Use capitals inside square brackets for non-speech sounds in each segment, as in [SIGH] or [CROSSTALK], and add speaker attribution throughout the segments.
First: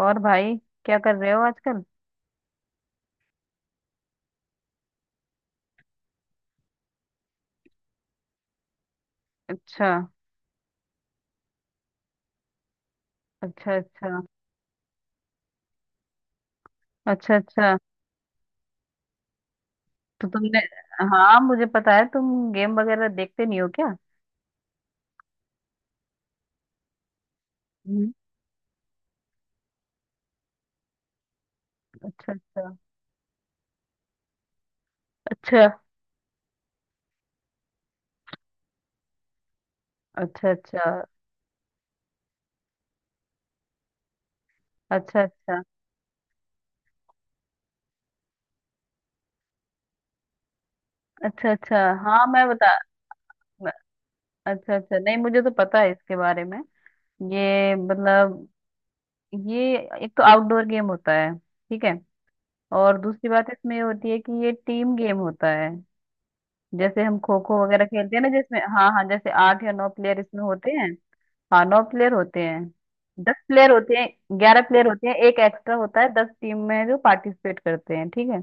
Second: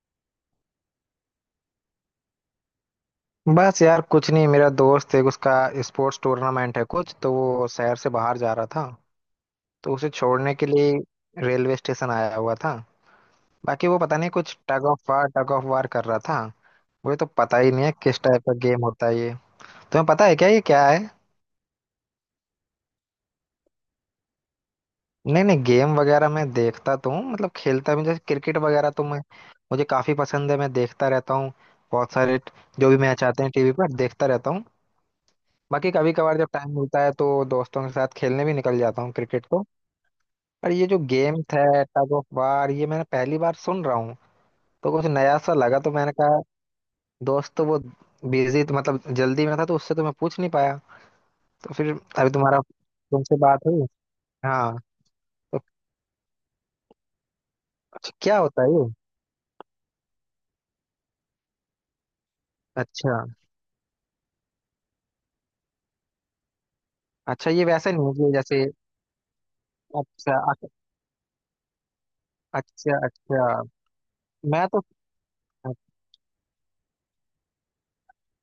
Speaker 1: और भाई, क्या कर रहे हो आजकल।
Speaker 2: बस यार, कुछ नहीं। मेरा दोस्त है, उसका स्पोर्ट्स टूर्नामेंट है कुछ, तो वो शहर से बाहर जा रहा था,
Speaker 1: अच्छा।
Speaker 2: तो उसे छोड़ने के लिए रेलवे स्टेशन आया हुआ था।
Speaker 1: अच्छा
Speaker 2: बाकी वो पता
Speaker 1: अच्छा।
Speaker 2: नहीं कुछ टग ऑफ वार कर रहा था। मुझे तो
Speaker 1: अच्छा।
Speaker 2: पता ही
Speaker 1: अच्छा।
Speaker 2: नहीं है किस टाइप का गेम होता है ये। तुम्हें पता
Speaker 1: तो
Speaker 2: है क्या
Speaker 1: तुमने
Speaker 2: ये क्या है?
Speaker 1: हाँ, मुझे पता है, तुम गेम वगैरह देखते नहीं हो क्या।
Speaker 2: नहीं नहीं, गेम वगैरह मैं देखता तो हूँ, मतलब खेलता भी हूँ।
Speaker 1: हम्म।
Speaker 2: जैसे क्रिकेट वगैरह तो मैं मुझे काफी पसंद है, मैं देखता रहता हूँ। बहुत
Speaker 1: अच्छा
Speaker 2: सारे ट-
Speaker 1: अच्छा
Speaker 2: जो भी मैच आते हैं टीवी पर देखता रहता हूँ।
Speaker 1: अच्छा।
Speaker 2: बाकी कभी कभार जब टाइम मिलता है तो दोस्तों के साथ खेलने भी निकल जाता हूँ क्रिकेट तो।
Speaker 1: अच्छा।
Speaker 2: और ये
Speaker 1: अच्छा
Speaker 2: जो गेम है टग ऑफ वार, ये मैंने पहली बार सुन रहा हूँ, तो कुछ
Speaker 1: अच्छा।
Speaker 2: नया सा
Speaker 1: अच्छा
Speaker 2: लगा, तो मैंने कहा दोस्त तो वो बिजी तो, मतलब जल्दी में था, तो उससे तो मैं पूछ नहीं पाया।
Speaker 1: अच्छा।
Speaker 2: तो
Speaker 1: अच्छा।
Speaker 2: फिर
Speaker 1: हाँ
Speaker 2: अभी
Speaker 1: मैं
Speaker 2: तुम्हारा
Speaker 1: बता
Speaker 2: तुमसे बात
Speaker 1: मैं-
Speaker 2: हुई।
Speaker 1: अच्छा
Speaker 2: हाँ।
Speaker 1: अच्छा, नहीं मुझे तो
Speaker 2: तो
Speaker 1: पता है इसके बारे में। ये
Speaker 2: अच्छा, क्या
Speaker 1: मतलब
Speaker 2: होता है ये?
Speaker 1: ये एक तो आउटडोर गेम होता है, ठीक है। और
Speaker 2: अच्छा
Speaker 1: दूसरी बात इसमें ये होती है कि ये टीम गेम होता है। जैसे हम खो
Speaker 2: अच्छा,
Speaker 1: खो
Speaker 2: ये
Speaker 1: वगैरह
Speaker 2: वैसे नहीं है
Speaker 1: खेलते हैं ना
Speaker 2: कि
Speaker 1: जिसमें,
Speaker 2: जैसे
Speaker 1: हाँ हाँ, जैसे आठ या नौ प्लेयर
Speaker 2: अच्छा
Speaker 1: इसमें
Speaker 2: अच-
Speaker 1: होते हैं। हाँ नौ प्लेयर होते हैं,
Speaker 2: अच्छा
Speaker 1: 10
Speaker 2: अच्छा।
Speaker 1: प्लेयर होते हैं, 11
Speaker 2: मैं तो
Speaker 1: प्लेयर होते हैं, एक एक्स्ट्रा होता है, 10 टीम में जो पार्टिसिपेट करते हैं, ठीक है।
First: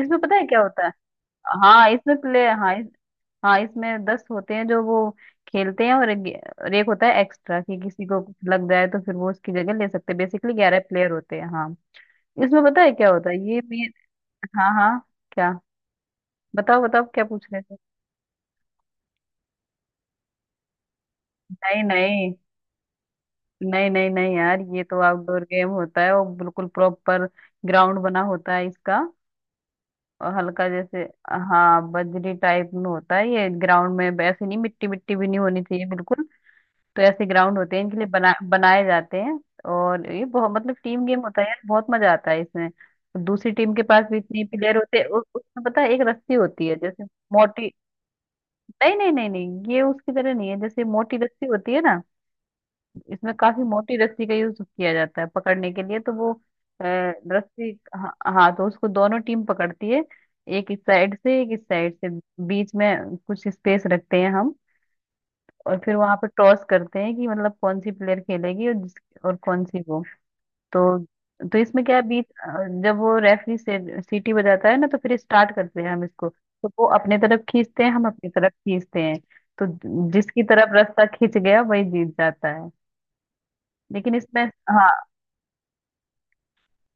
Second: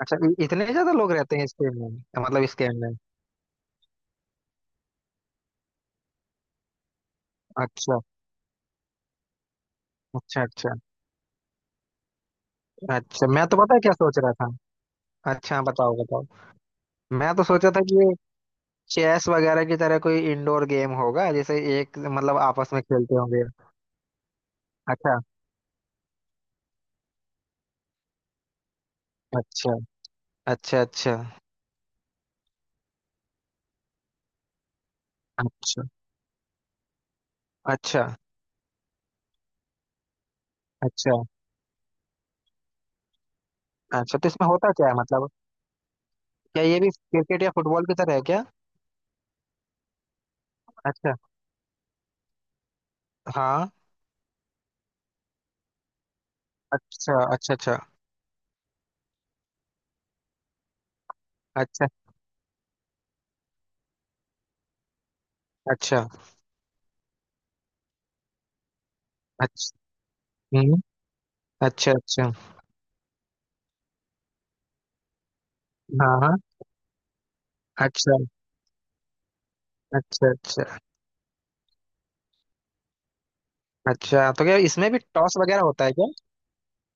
Speaker 2: अच्छा,
Speaker 1: इसमें पता है क्या
Speaker 2: इतने
Speaker 1: होता है।
Speaker 2: ज्यादा लोग रहते हैं इस गेम
Speaker 1: हाँ
Speaker 2: में,
Speaker 1: इसमें
Speaker 2: मतलब
Speaker 1: प्लेयर
Speaker 2: इस
Speaker 1: हाँ
Speaker 2: गेम
Speaker 1: इस,
Speaker 2: में?
Speaker 1: हाँ इसमें 10 होते हैं जो वो खेलते हैं, और एक होता है एक्स्ट्रा कि
Speaker 2: अच्छा
Speaker 1: किसी को कुछ लग जाए तो फिर वो उसकी जगह ले सकते हैं।
Speaker 2: अच्छा।
Speaker 1: बेसिकली
Speaker 2: अच्छा
Speaker 1: 11 प्लेयर होते हैं, हाँ। इसमें पता है क्या
Speaker 2: अच्छा।
Speaker 1: होता है,
Speaker 2: मैं तो
Speaker 1: ये
Speaker 2: पता है
Speaker 1: मेन।
Speaker 2: क्या सोच रहा था।
Speaker 1: हाँ हाँ। क्या।
Speaker 2: अच्छा, हाँ, बताओ बताओ।
Speaker 1: बताओ बताओ, क्या
Speaker 2: मैं तो
Speaker 1: पूछ रहे
Speaker 2: सोचा
Speaker 1: थे।
Speaker 2: था कि चेस वगैरह की तरह कोई इंडोर गेम होगा, जैसे
Speaker 1: नहीं
Speaker 2: एक
Speaker 1: नहीं,
Speaker 2: मतलब आपस में खेलते होंगे।
Speaker 1: नहीं नहीं नहीं यार ये तो
Speaker 2: अच्छा
Speaker 1: आउटडोर गेम होता है और बिल्कुल प्रॉपर ग्राउंड बना होता है इसका।
Speaker 2: अच्छा।
Speaker 1: और हल्का
Speaker 2: अच्छा
Speaker 1: जैसे,
Speaker 2: अच्छा।
Speaker 1: हाँ, बजरी टाइप में होता है ये ग्राउंड में, ऐसे नहीं, मिट्टी मिट्टी भी नहीं होनी
Speaker 2: अच्छा
Speaker 1: चाहिए बिल्कुल। तो ऐसे ग्राउंड होते हैं, इनके
Speaker 2: अच्छा।
Speaker 1: लिए बना बनाए जाते हैं। और ये बहुत मतलब टीम
Speaker 2: अच्छा
Speaker 1: गेम होता है यार, बहुत मजा आता है इसमें। दूसरी टीम के पास भी
Speaker 2: अच्छा। तो
Speaker 1: इतने
Speaker 2: इसमें होता
Speaker 1: प्लेयर
Speaker 2: क्या है,
Speaker 1: होते हैं।
Speaker 2: मतलब
Speaker 1: उसमें पता है, एक रस्सी
Speaker 2: क्या
Speaker 1: होती है
Speaker 2: ये भी
Speaker 1: जैसे
Speaker 2: क्रिकेट या
Speaker 1: मोटी।
Speaker 2: फुटबॉल की तरह है क्या?
Speaker 1: नहीं नहीं, ये उसकी तरह नहीं है। जैसे
Speaker 2: अच्छा।
Speaker 1: मोटी रस्सी होती है ना, इसमें काफी
Speaker 2: हाँ।
Speaker 1: मोटी रस्सी का यूज किया जाता है पकड़ने के लिए, तो वो अ,
Speaker 2: अच्छा अच्छा
Speaker 1: रस्सी,
Speaker 2: अच्छा।
Speaker 1: हाँ हाँ, तो उसको दोनों टीम पकड़ती है, एक इस साइड से, एक इस
Speaker 2: अच्छा
Speaker 1: साइड से। बीच में कुछ स्पेस रखते हैं हम, और फिर
Speaker 2: अच्छा
Speaker 1: वहां पर टॉस करते हैं कि मतलब कौन सी प्लेयर खेलेगी, और जिस, और कौन सी
Speaker 2: अच्छा।
Speaker 1: वो।
Speaker 2: हम्म।
Speaker 1: तो तो इसमें
Speaker 2: अच्छा
Speaker 1: क्या है, बीच
Speaker 2: अच्छा।
Speaker 1: जब वो रेफरी से सीटी बजाता है ना तो फिर स्टार्ट करते हैं हम
Speaker 2: हाँ
Speaker 1: इसको।
Speaker 2: हाँ।
Speaker 1: तो वो अपने तरफ खींचते हैं, हम
Speaker 2: अच्छा
Speaker 1: अपनी तरफ खींचते हैं। तो
Speaker 2: अच्छा।
Speaker 1: जिसकी
Speaker 2: अच्छा
Speaker 1: तरफ रास्ता खींच गया वही जीत जाता है। लेकिन
Speaker 2: अच्छा,
Speaker 1: इसमें,
Speaker 2: तो क्या
Speaker 1: हाँ,
Speaker 2: इसमें भी टॉस वगैरह होता है क्या?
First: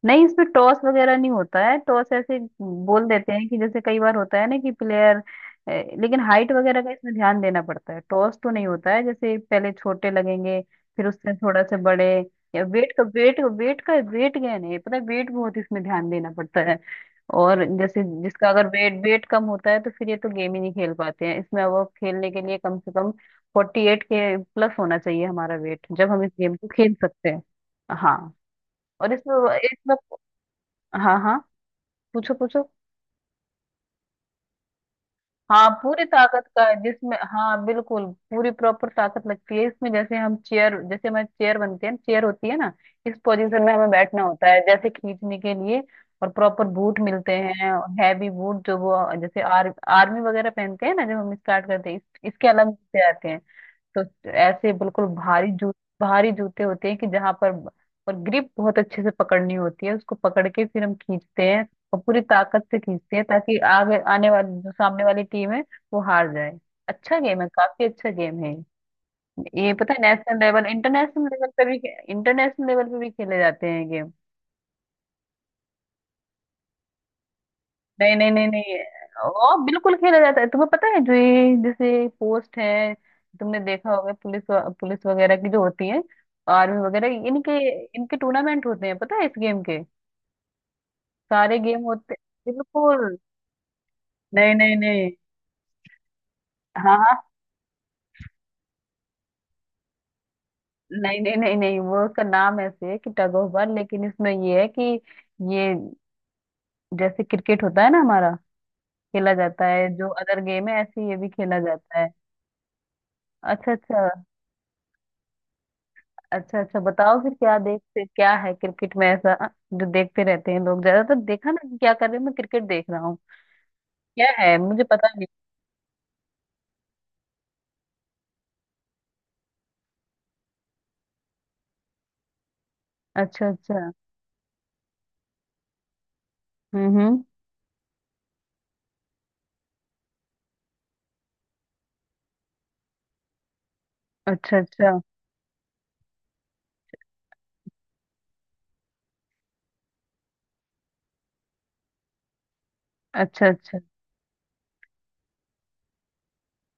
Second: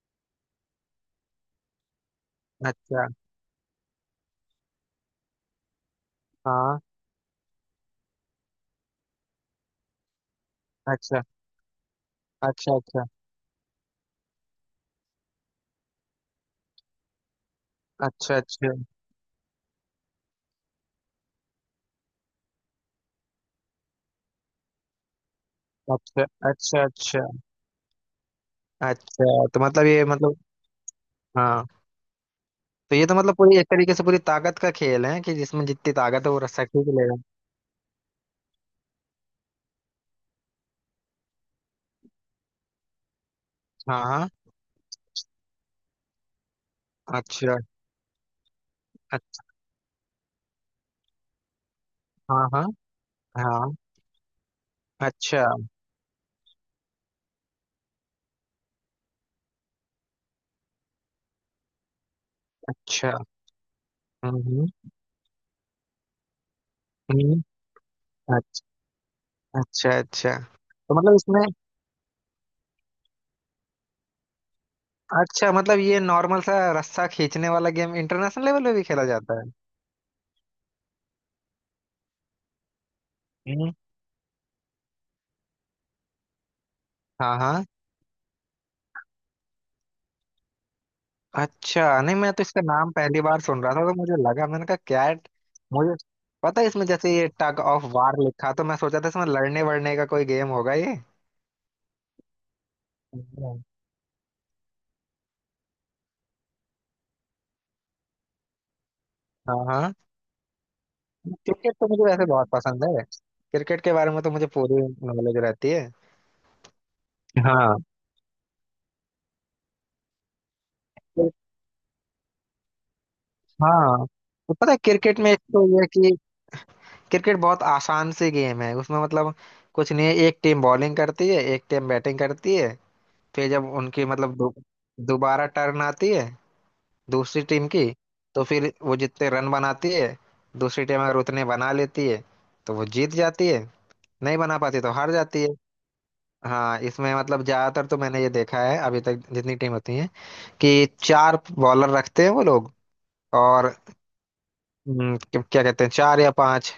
Speaker 1: नहीं इसमें टॉस वगैरह नहीं होता है। टॉस ऐसे बोल
Speaker 2: अच्छा।
Speaker 1: देते हैं कि, जैसे कई बार होता है ना कि प्लेयर, लेकिन हाइट
Speaker 2: हाँ।
Speaker 1: वगैरह का इसमें ध्यान देना पड़ता है। टॉस तो नहीं होता है। जैसे पहले छोटे लगेंगे, फिर
Speaker 2: अच्छा
Speaker 1: उससे थोड़ा से बड़े, या
Speaker 2: अच्छा।
Speaker 1: वेट का,
Speaker 2: अच्छा
Speaker 1: वेट वेट का वेट गेन है, पता है वेट बहुत इसमें ध्यान देना पड़ता है। और जैसे
Speaker 2: अच्छा। अच्छा
Speaker 1: जिसका अगर वेट वेट कम होता है तो फिर ये तो गेम ही नहीं खेल पाते हैं इसमें। अब खेलने के लिए कम से कम 48 के प्लस होना चाहिए हमारा वेट, जब
Speaker 2: अच्छा।
Speaker 1: हम इस गेम को
Speaker 2: अच्छा
Speaker 1: खेल
Speaker 2: अच्छा।
Speaker 1: सकते हैं, हाँ। और इसमें
Speaker 2: अच्छा। तो मतलब
Speaker 1: इसमें,
Speaker 2: ये मतलब
Speaker 1: हाँ हाँ,
Speaker 2: हाँ,
Speaker 1: पूछो पूछो।
Speaker 2: तो ये तो मतलब पूरी एक तरीके से पूरी ताकत का खेल है कि जिसमें
Speaker 1: हाँ
Speaker 2: जितनी
Speaker 1: पूरी
Speaker 2: ताकत है वो
Speaker 1: ताकत
Speaker 2: रस्सा
Speaker 1: का है
Speaker 2: खींच
Speaker 1: जिसमें,
Speaker 2: लेगा।
Speaker 1: हाँ बिल्कुल। पूरी प्रॉपर ताकत लगती है इसमें। जैसे हम चेयर, जैसे हमारी चेयर बनती है, चेयर होती है ना, इस पोजीशन में हमें
Speaker 2: हाँ
Speaker 1: बैठना
Speaker 2: हाँ।
Speaker 1: होता है जैसे खींचने के लिए। और प्रॉपर बूट मिलते
Speaker 2: अच्छा
Speaker 1: हैं, हैवी बूट। जो वो जैसे
Speaker 2: अच्छा।
Speaker 1: आर्मी वगैरह पहनते हैं ना, जब हम स्टार्ट करते हैं इसके
Speaker 2: हाँ हाँ
Speaker 1: अलग जूते आते हैं।
Speaker 2: हाँ।
Speaker 1: तो ऐसे बिल्कुल
Speaker 2: अच्छा
Speaker 1: भारी जूते होते हैं कि जहां पर। और ग्रिप बहुत अच्छे से पकड़नी होती है, उसको पकड़ के फिर हम खींचते हैं, और पूरी ताकत से
Speaker 2: अच्छा।
Speaker 1: खींचते हैं, ताकि आगे आने वाली जो
Speaker 2: हम्म।
Speaker 1: सामने वाली टीम है वो हार जाए। अच्छा
Speaker 2: हम्म,
Speaker 1: गेम है, काफी अच्छा गेम है।
Speaker 2: अच्छा।
Speaker 1: ये
Speaker 2: अच्छा
Speaker 1: पता है
Speaker 2: अच्छा।
Speaker 1: नेशनल लेवल,
Speaker 2: तो मतलब
Speaker 1: इंटरनेशनल
Speaker 2: इसमें
Speaker 1: लेवल पे भी, इंटरनेशनल लेवल पे भी खेले जाते हैं ये गेम।
Speaker 2: अच्छा, मतलब ये नॉर्मल सा रस्सा खींचने वाला गेम
Speaker 1: नहीं नहीं,
Speaker 2: इंटरनेशनल लेवल पे भी खेला जाता है?
Speaker 1: ओ बिल्कुल खेला जाता है। तुम्हें पता है जो ये जैसे पोस्ट है, तुमने
Speaker 2: हम्म।
Speaker 1: देखा होगा पुलिस पुलिस वगैरह की जो होती है, आर्मी वगैरह,
Speaker 2: हाँ
Speaker 1: इनके
Speaker 2: हाँ।
Speaker 1: इनके टूर्नामेंट होते हैं, पता है इस गेम के। सारे गेम
Speaker 2: अच्छा,
Speaker 1: होते।
Speaker 2: नहीं, मैं तो इसका नाम
Speaker 1: बिल्कुल।
Speaker 2: पहली बार सुन रहा था तो मुझे लगा,
Speaker 1: नहीं
Speaker 2: मैंने
Speaker 1: नहीं
Speaker 2: कहा
Speaker 1: नहीं।
Speaker 2: कैट, मुझे पता है इसमें
Speaker 1: हाँ हाँ।
Speaker 2: जैसे ये टग ऑफ वार लिखा, तो मैं सोचा था इसमें लड़ने वड़ने का कोई गेम होगा ये।
Speaker 1: नहीं नहीं, वो उसका नाम ऐसे है कि टग ऑफ
Speaker 2: हम्म।
Speaker 1: वार, लेकिन इसमें ये है कि ये, जैसे क्रिकेट होता है ना हमारा, खेला
Speaker 2: हाँ
Speaker 1: जाता है
Speaker 2: हाँ।
Speaker 1: जो अदर गेम है, ऐसे ही ये भी खेला
Speaker 2: क्रिकेट तो
Speaker 1: जाता
Speaker 2: मुझे
Speaker 1: है।
Speaker 2: वैसे बहुत पसंद है,
Speaker 1: अच्छा
Speaker 2: क्रिकेट के
Speaker 1: अच्छा।
Speaker 2: बारे में तो मुझे पूरी नॉलेज रहती है।
Speaker 1: अच्छा अच्छा, बताओ फिर, क्या
Speaker 2: हाँ।
Speaker 1: देखते क्या है क्रिकेट में ऐसा जो देखते रहते हैं लोग। ज्यादातर
Speaker 2: तो-
Speaker 1: देखा ना कि क्या कर रहे हैं, मैं क्रिकेट देख रहा हूँ,
Speaker 2: हाँ,
Speaker 1: क्या
Speaker 2: तो
Speaker 1: है
Speaker 2: पता है
Speaker 1: मुझे पता
Speaker 2: क्रिकेट
Speaker 1: नहीं।
Speaker 2: में एक तो ये है कि क्रिकेट बहुत आसान सी गेम है उसमें, मतलब कुछ नहीं है। एक टीम बॉलिंग करती है, एक टीम बैटिंग करती है।
Speaker 1: अच्छा
Speaker 2: फिर जब
Speaker 1: अच्छा।
Speaker 2: उनकी मतलब दोबारा टर्न आती है
Speaker 1: हम्म।
Speaker 2: दूसरी टीम की, तो फिर वो जितने रन बनाती है, दूसरी टीम अगर उतने बना लेती है तो वो जीत जाती है, नहीं
Speaker 1: अच्छा
Speaker 2: बना पाती तो
Speaker 1: अच्छा।
Speaker 2: हार जाती है। हाँ, इसमें मतलब ज्यादातर तो मैंने ये देखा है अभी तक जितनी टीम होती है कि चार बॉलर रखते हैं वो लोग,
Speaker 1: अच्छा
Speaker 2: और
Speaker 1: अच्छा।
Speaker 2: क्या क्या कहते हैं, चार या पांच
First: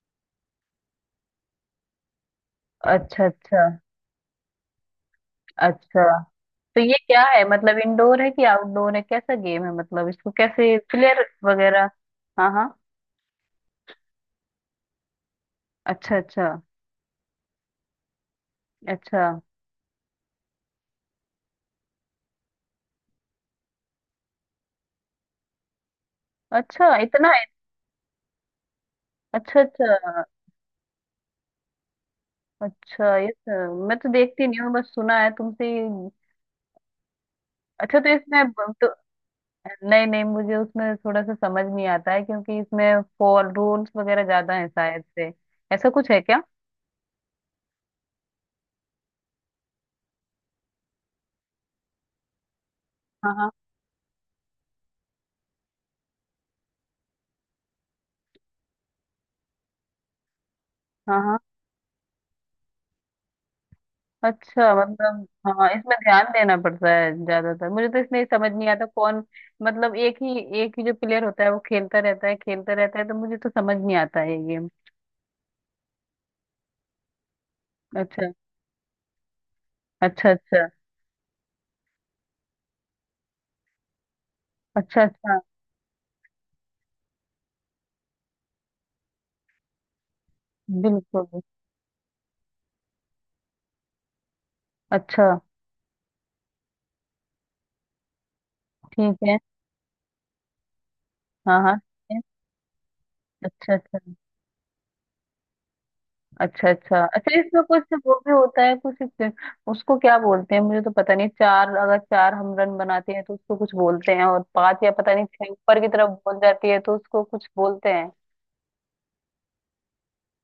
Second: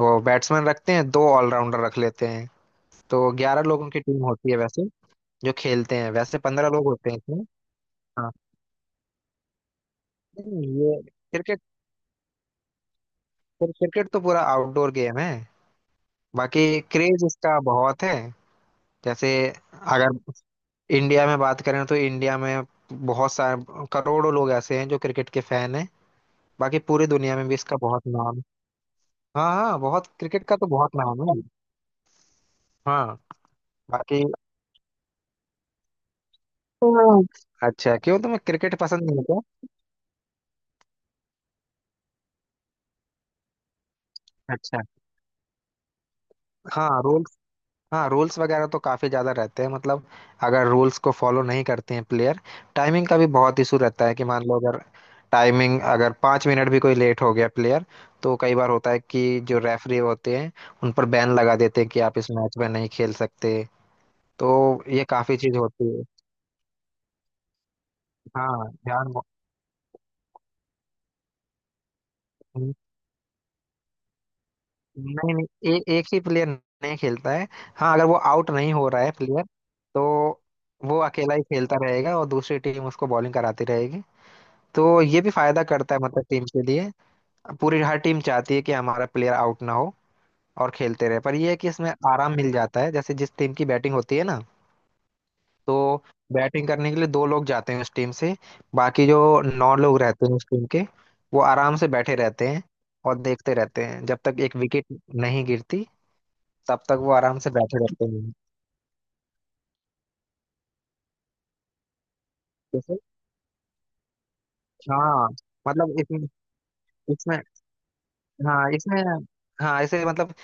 Speaker 2: वो बैट्समैन रखते हैं, दो ऑलराउंडर रख लेते हैं।
Speaker 1: अच्छा
Speaker 2: तो ग्यारह
Speaker 1: अच्छा।
Speaker 2: लोगों की टीम होती है वैसे जो खेलते
Speaker 1: अच्छा।
Speaker 2: हैं, वैसे पंद्रह
Speaker 1: तो
Speaker 2: लोग
Speaker 1: ये
Speaker 2: होते हैं
Speaker 1: क्या
Speaker 2: इसमें।
Speaker 1: है मतलब, इंडोर है
Speaker 2: हाँ,
Speaker 1: कि आउटडोर है, कैसा गेम है, मतलब इसको
Speaker 2: नहीं,
Speaker 1: कैसे
Speaker 2: ये
Speaker 1: प्लेयर
Speaker 2: क्रिकेट,
Speaker 1: वगैरह। हाँ हाँ।
Speaker 2: क्रिकेट तो पूरा आउटडोर गेम है।
Speaker 1: अच्छा अच्छा।
Speaker 2: बाकी क्रेज इसका बहुत है।
Speaker 1: अच्छा।
Speaker 2: जैसे अगर इंडिया में बात करें तो इंडिया में बहुत सारे करोड़ों लोग ऐसे हैं जो क्रिकेट के फैन हैं। बाकी
Speaker 1: अच्छा
Speaker 2: पूरी
Speaker 1: इतना
Speaker 2: दुनिया
Speaker 1: है।
Speaker 2: में भी इसका बहुत नाम है। हाँ
Speaker 1: अच्छा
Speaker 2: हाँ, बहुत,
Speaker 1: अच्छा।
Speaker 2: क्रिकेट का तो बहुत नाम है।
Speaker 1: अच्छा
Speaker 2: हाँ।
Speaker 1: मैं तो
Speaker 2: बाकी
Speaker 1: देखती नहीं हूँ, बस सुना है तुमसे ही।
Speaker 2: हाँ, अच्छा,
Speaker 1: अच्छा तो
Speaker 2: क्यों तुम्हें
Speaker 1: इसमें,
Speaker 2: क्रिकेट
Speaker 1: तो
Speaker 2: पसंद नहीं है क्या?
Speaker 1: नहीं नहीं, मुझे उसमें थोड़ा सा समझ नहीं आता है क्योंकि इसमें फॉर रूल्स वगैरह ज्यादा है
Speaker 2: अच्छा।
Speaker 1: शायद से। ऐसा कुछ है क्या।
Speaker 2: हाँ रोज, हाँ रूल्स वगैरह तो काफी ज्यादा रहते हैं, मतलब अगर रूल्स को फॉलो नहीं करते हैं प्लेयर, टाइमिंग का भी
Speaker 1: हाँ हाँ।
Speaker 2: बहुत इशू रहता है कि मान लो अगर टाइमिंग अगर पाँच मिनट भी कोई लेट हो गया प्लेयर, तो कई बार होता है कि जो रेफरी होते हैं उन पर
Speaker 1: हाँ
Speaker 2: बैन
Speaker 1: हाँ।
Speaker 2: लगा देते हैं कि आप इस मैच में नहीं खेल सकते।
Speaker 1: अच्छा
Speaker 2: तो ये
Speaker 1: मतलब,
Speaker 2: काफी चीज
Speaker 1: हाँ इसमें
Speaker 2: होती है।
Speaker 1: ध्यान देना पड़ता है ज्यादातर। मुझे तो इसमें समझ
Speaker 2: हाँ,
Speaker 1: नहीं आता
Speaker 2: ध्यान।
Speaker 1: कौन, मतलब एक ही जो प्लेयर होता है वो खेलता रहता है, खेलता रहता है, तो मुझे तो समझ नहीं आता है ये गेम।
Speaker 2: नहीं नहीं, एक ही प्लेयर नहीं खेलता है। हाँ अगर वो
Speaker 1: अच्छा।
Speaker 2: आउट नहीं हो रहा है प्लेयर, तो
Speaker 1: अच्छा अच्छा।
Speaker 2: वो अकेला ही खेलता रहेगा और दूसरी टीम उसको बॉलिंग कराती रहेगी, तो
Speaker 1: अच्छा
Speaker 2: ये भी
Speaker 1: अच्छा।
Speaker 2: फायदा करता है, मतलब टीम के लिए। पूरी हर टीम चाहती है कि हमारा प्लेयर आउट ना हो और खेलते रहे, पर
Speaker 1: बिल्कुल।
Speaker 2: ये है कि इसमें आराम मिल जाता है, जैसे जिस टीम की बैटिंग होती है ना,
Speaker 1: अच्छा।
Speaker 2: तो बैटिंग करने के लिए दो लोग जाते हैं उस टीम से, बाकी
Speaker 1: ठीक
Speaker 2: जो
Speaker 1: है।
Speaker 2: नौ लोग रहते हैं उस टीम के, वो
Speaker 1: हाँ हाँ
Speaker 2: आराम से बैठे
Speaker 1: ठीक है।
Speaker 2: रहते हैं और देखते
Speaker 1: अच्छा
Speaker 2: रहते
Speaker 1: अच्छा।
Speaker 2: हैं जब तक एक विकेट नहीं गिरती,
Speaker 1: अच्छा
Speaker 2: तब तक
Speaker 1: अच्छा।
Speaker 2: वो
Speaker 1: अच्छा,
Speaker 2: आराम से
Speaker 1: इसमें
Speaker 2: बैठे
Speaker 1: कुछ
Speaker 2: रहते
Speaker 1: वो
Speaker 2: हैं।
Speaker 1: भी होता है। कुछ उसको क्या बोलते हैं मुझे तो पता नहीं। चार, अगर चार हम रन
Speaker 2: जैसे
Speaker 1: बनाते हैं तो उसको कुछ बोलते हैं, और पांच या पता नहीं
Speaker 2: हाँ,
Speaker 1: छह ऊपर की
Speaker 2: मतलब
Speaker 1: तरफ
Speaker 2: इसमें
Speaker 1: बोल जाती है तो उसको
Speaker 2: इसमें
Speaker 1: कुछ बोलते हैं।
Speaker 2: हाँ, इसमें हाँ ऐसे, मतलब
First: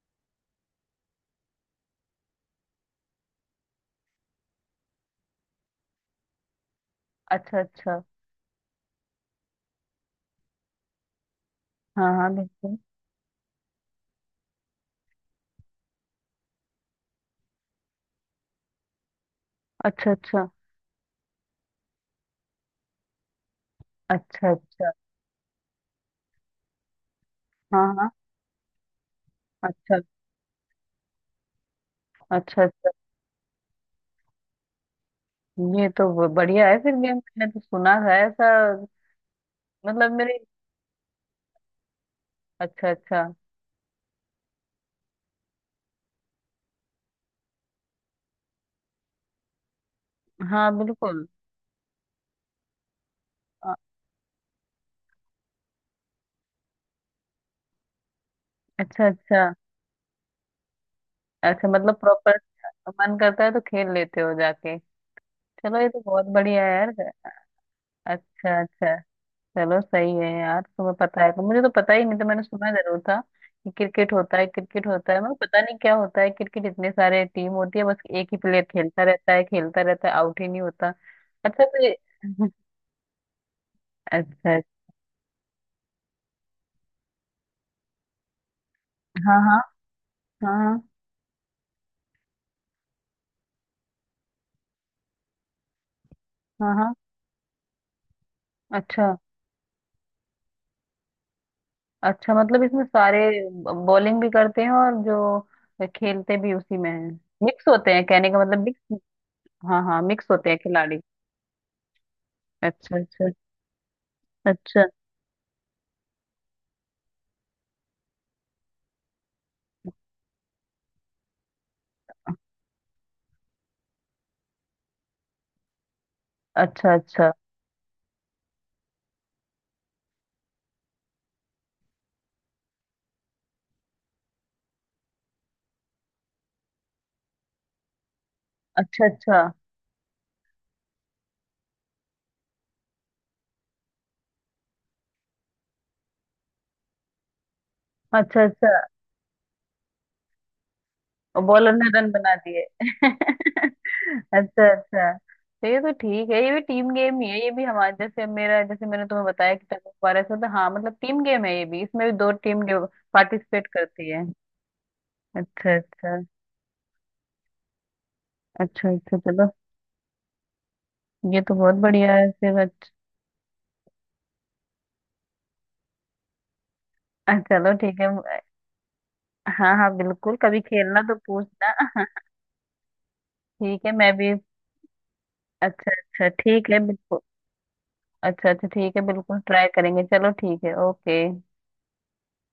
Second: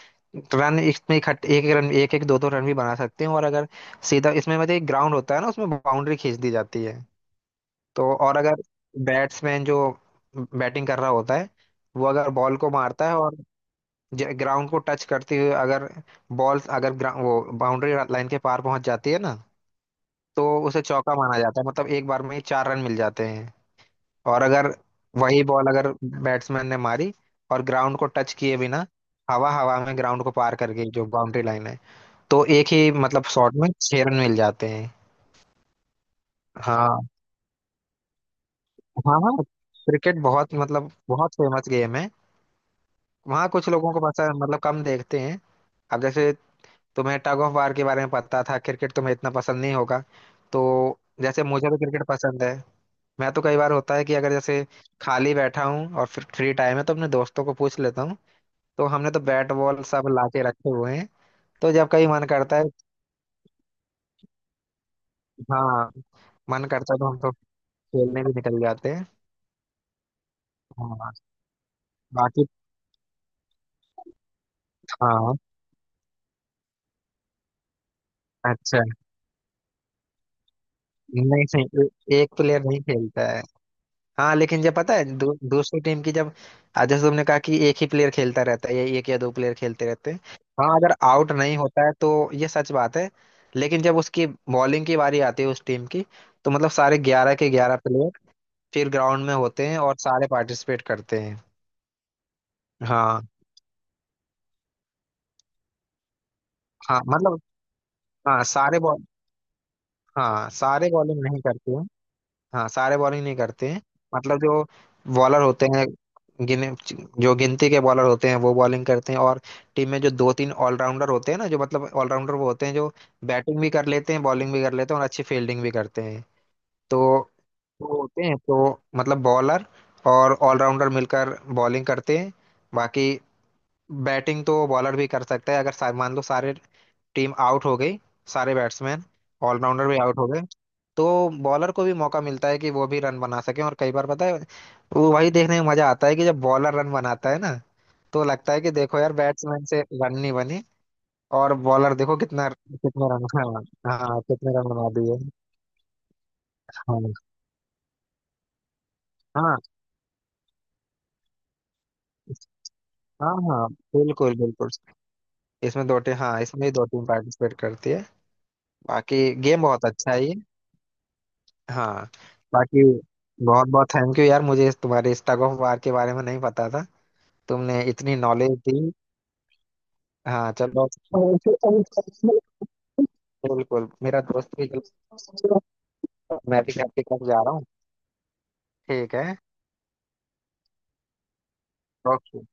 Speaker 2: रन इसमें इकट्ठे एक एक रन एक एक दो दो रन भी बना सकते हैं, और अगर सीधा इसमें मतलब एक ग्राउंड होता है ना उसमें बाउंड्री खींच दी जाती है,
Speaker 1: अच्छा अच्छा।
Speaker 2: तो और अगर बैट्समैन जो बैटिंग कर रहा होता है, वो
Speaker 1: हाँ हाँ
Speaker 2: अगर बॉल को
Speaker 1: बिल्कुल।
Speaker 2: मारता है और ग्राउंड को टच करते हुए अगर बॉल अगर वो बाउंड्री लाइन के पार पहुंच जाती है ना,
Speaker 1: अच्छा
Speaker 2: तो
Speaker 1: अच्छा।
Speaker 2: उसे चौका माना जाता है, मतलब एक बार में ही चार रन मिल जाते हैं। और
Speaker 1: अच्छा
Speaker 2: अगर
Speaker 1: अच्छा।
Speaker 2: वही बॉल अगर बैट्समैन ने मारी और
Speaker 1: हाँ
Speaker 2: ग्राउंड को
Speaker 1: हाँ।
Speaker 2: टच किए बिना हवा हवा में
Speaker 1: अच्छा
Speaker 2: ग्राउंड को पार करके गई, जो बाउंड्री लाइन है, तो
Speaker 1: अच्छा।
Speaker 2: एक
Speaker 1: अच्छा
Speaker 2: ही मतलब शॉट में छह रन मिल जाते हैं।
Speaker 1: ये तो, बढ़िया है फिर
Speaker 2: हाँ
Speaker 1: गेम, मैंने तो सुना था ऐसा।
Speaker 2: हाँ। हाँ,
Speaker 1: मतलब
Speaker 2: क्रिकेट
Speaker 1: मेरे।
Speaker 2: बहुत, मतलब बहुत फेमस गेम है।
Speaker 1: अच्छा अच्छा।
Speaker 2: वहाँ कुछ लोगों को पता, मतलब कम देखते हैं। अब जैसे तुम्हें टग ऑफ वार के बारे में पता था, क्रिकेट तुम्हें इतना पसंद नहीं होगा। तो
Speaker 1: हाँ बिल्कुल।
Speaker 2: जैसे मुझे तो क्रिकेट पसंद है, मैं तो कई बार
Speaker 1: अ-
Speaker 2: होता है कि अगर जैसे खाली बैठा हूँ और फिर फ्री टाइम है तो अपने दोस्तों को पूछ लेता हूँ, तो
Speaker 1: अच्छा
Speaker 2: हमने तो
Speaker 1: अच्छा।
Speaker 2: बैट बॉल सब लाके रखे हुए हैं।
Speaker 1: अच्छा
Speaker 2: तो जब
Speaker 1: मतलब
Speaker 2: कभी मन
Speaker 1: प्रॉपर,
Speaker 2: करता है,
Speaker 1: मन करता है तो खेल लेते हो जाके। चलो ये
Speaker 2: हाँ
Speaker 1: तो बहुत बढ़िया
Speaker 2: मन
Speaker 1: है यार।
Speaker 2: करता है तो हम तो खेलने भी निकल
Speaker 1: अच्छा
Speaker 2: जाते
Speaker 1: अच्छा।
Speaker 2: हैं।
Speaker 1: चलो सही है यार, तुम्हें
Speaker 2: हाँ।
Speaker 1: पता है, तो मुझे तो पता ही नहीं था, मैंने
Speaker 2: बाकी
Speaker 1: सुना जरूर था कि क्रिकेट होता है, क्रिकेट होता है, मैं
Speaker 2: हाँ,
Speaker 1: पता नहीं क्या होता है क्रिकेट। इतने सारे टीम होती है, बस एक ही प्लेयर
Speaker 2: अच्छा,
Speaker 1: खेलता रहता है, खेलता रहता है, आउट ही नहीं होता।
Speaker 2: नहीं
Speaker 1: अच्छा
Speaker 2: नहीं,
Speaker 1: तो ये,
Speaker 2: एक
Speaker 1: [LAUGHS]
Speaker 2: प्लेयर नहीं खेलता है। हाँ
Speaker 1: अच्छा अच्छा।
Speaker 2: लेकिन जब पता है दूसरी टीम की जब आज जैसे तुमने कहा कि एक ही प्लेयर खेलता रहता है या एक या दो
Speaker 1: हाँ
Speaker 2: प्लेयर
Speaker 1: हाँ।
Speaker 2: खेलते रहते हैं, हाँ
Speaker 1: हाँ
Speaker 2: अगर आउट नहीं होता है तो ये सच बात है, लेकिन जब उसकी बॉलिंग की बारी आती है उस टीम की, तो मतलब
Speaker 1: हाँ। हाँ हाँ।
Speaker 2: सारे ग्यारह के ग्यारह प्लेयर फिर
Speaker 1: अच्छा
Speaker 2: ग्राउंड में होते हैं और सारे पार्टिसिपेट करते हैं।
Speaker 1: अच्छा, मतलब इसमें सारे
Speaker 2: हाँ
Speaker 1: बॉलिंग भी करते हैं और जो खेलते भी उसी में
Speaker 2: हाँ,
Speaker 1: है,
Speaker 2: मतलब
Speaker 1: मिक्स होते हैं, कहने
Speaker 2: हाँ
Speaker 1: का मतलब
Speaker 2: सारे
Speaker 1: मिक्स,
Speaker 2: बॉल,
Speaker 1: हाँ हाँ मिक्स
Speaker 2: हाँ
Speaker 1: होते हैं
Speaker 2: सारे
Speaker 1: खिलाड़ी।
Speaker 2: बॉलिंग नहीं करते हैं, हाँ
Speaker 1: अच्छा
Speaker 2: सारे बॉलिंग
Speaker 1: अच्छा।
Speaker 2: नहीं करते हैं, मतलब जो
Speaker 1: अच्छा।
Speaker 2: बॉलर होते हैं, गिने, जो गिनती के बॉलर होते हैं वो बॉलिंग करते हैं, और टीम में जो दो तीन ऑलराउंडर होते हैं ना, जो मतलब ऑलराउंडर वो होते हैं जो बैटिंग भी कर लेते हैं बॉलिंग भी कर लेते हैं और अच्छी फील्डिंग भी करते हैं,
Speaker 1: अच्छा
Speaker 2: तो
Speaker 1: अच्छा।
Speaker 2: वो होते हैं, तो मतलब बॉलर और ऑलराउंडर मिलकर बॉलिंग करते हैं। बाकी बैटिंग तो बॉलर भी कर सकता है अगर मान लो सारे टीम आउट हो गई, सारे बैट्समैन
Speaker 1: अच्छा अच्छा।
Speaker 2: ऑलराउंडर भी आउट हो गए, तो बॉलर को भी मौका मिलता है कि वो भी रन बना सके, और कई बार पता है, वो वही देखने में मजा आता है कि जब बॉलर रन बनाता है ना, तो
Speaker 1: अच्छा।
Speaker 2: लगता है
Speaker 1: अच्छा
Speaker 2: कि देखो यार बैट्समैन से रन नहीं बनी, और
Speaker 1: बॉलर ने
Speaker 2: बॉलर
Speaker 1: रन
Speaker 2: देखो
Speaker 1: बना
Speaker 2: कितना
Speaker 1: दिए।
Speaker 2: कितने
Speaker 1: [LAUGHS]
Speaker 2: रन। हाँ हाँ, कितने
Speaker 1: अच्छा
Speaker 2: रन बना
Speaker 1: अच्छा।
Speaker 2: दिए।
Speaker 1: तो ये तो ठीक है, ये भी टीम
Speaker 2: हाँ
Speaker 1: गेम ही है। ये भी हमारे जैसे, मेरा जैसे मैंने तुम्हें बताया
Speaker 2: हाँ
Speaker 1: कि टग ऑफ वार ऐसा होता है, हाँ मतलब टीम गेम है ये भी, इसमें भी दो टीम
Speaker 2: हाँ।
Speaker 1: पार्टिसिपेट
Speaker 2: हाँ
Speaker 1: करती है।
Speaker 2: बिल्कुल बिल्कुल,
Speaker 1: अच्छा
Speaker 2: इसमें दो टीम,
Speaker 1: अच्छा।
Speaker 2: हाँ इसमें दो टीम पार्टिसिपेट करती है।
Speaker 1: अच्छा अच्छा,
Speaker 2: बाकी
Speaker 1: चलो
Speaker 2: गेम बहुत अच्छा है ये।
Speaker 1: ये तो बहुत
Speaker 2: हाँ,
Speaker 1: बढ़िया है फिर।
Speaker 2: बाकी
Speaker 1: अच्छा।
Speaker 2: बहुत बहुत थैंक यू यार, मुझे तुम्हारे स्टग ऑफ वार के बारे में नहीं पता था,
Speaker 1: चलो
Speaker 2: तुमने
Speaker 1: ठीक है।
Speaker 2: इतनी नॉलेज दी।
Speaker 1: हाँ हाँ बिल्कुल,
Speaker 2: हाँ
Speaker 1: कभी
Speaker 2: चलो,
Speaker 1: खेलना तो पूछना। [LAUGHS] ठीक
Speaker 2: बिल्कुल
Speaker 1: है, मैं
Speaker 2: मेरा
Speaker 1: भी।
Speaker 2: दोस्त भी,
Speaker 1: अच्छा अच्छा
Speaker 2: मैं
Speaker 1: ठीक है
Speaker 2: भी आपके
Speaker 1: बिल्कुल।
Speaker 2: पास जा रहा हूँ।
Speaker 1: अच्छा अच्छा ठीक है,
Speaker 2: ठीक है।
Speaker 1: बिल्कुल ट्राई करेंगे। चलो ठीक है, ओके।
Speaker 2: ओके।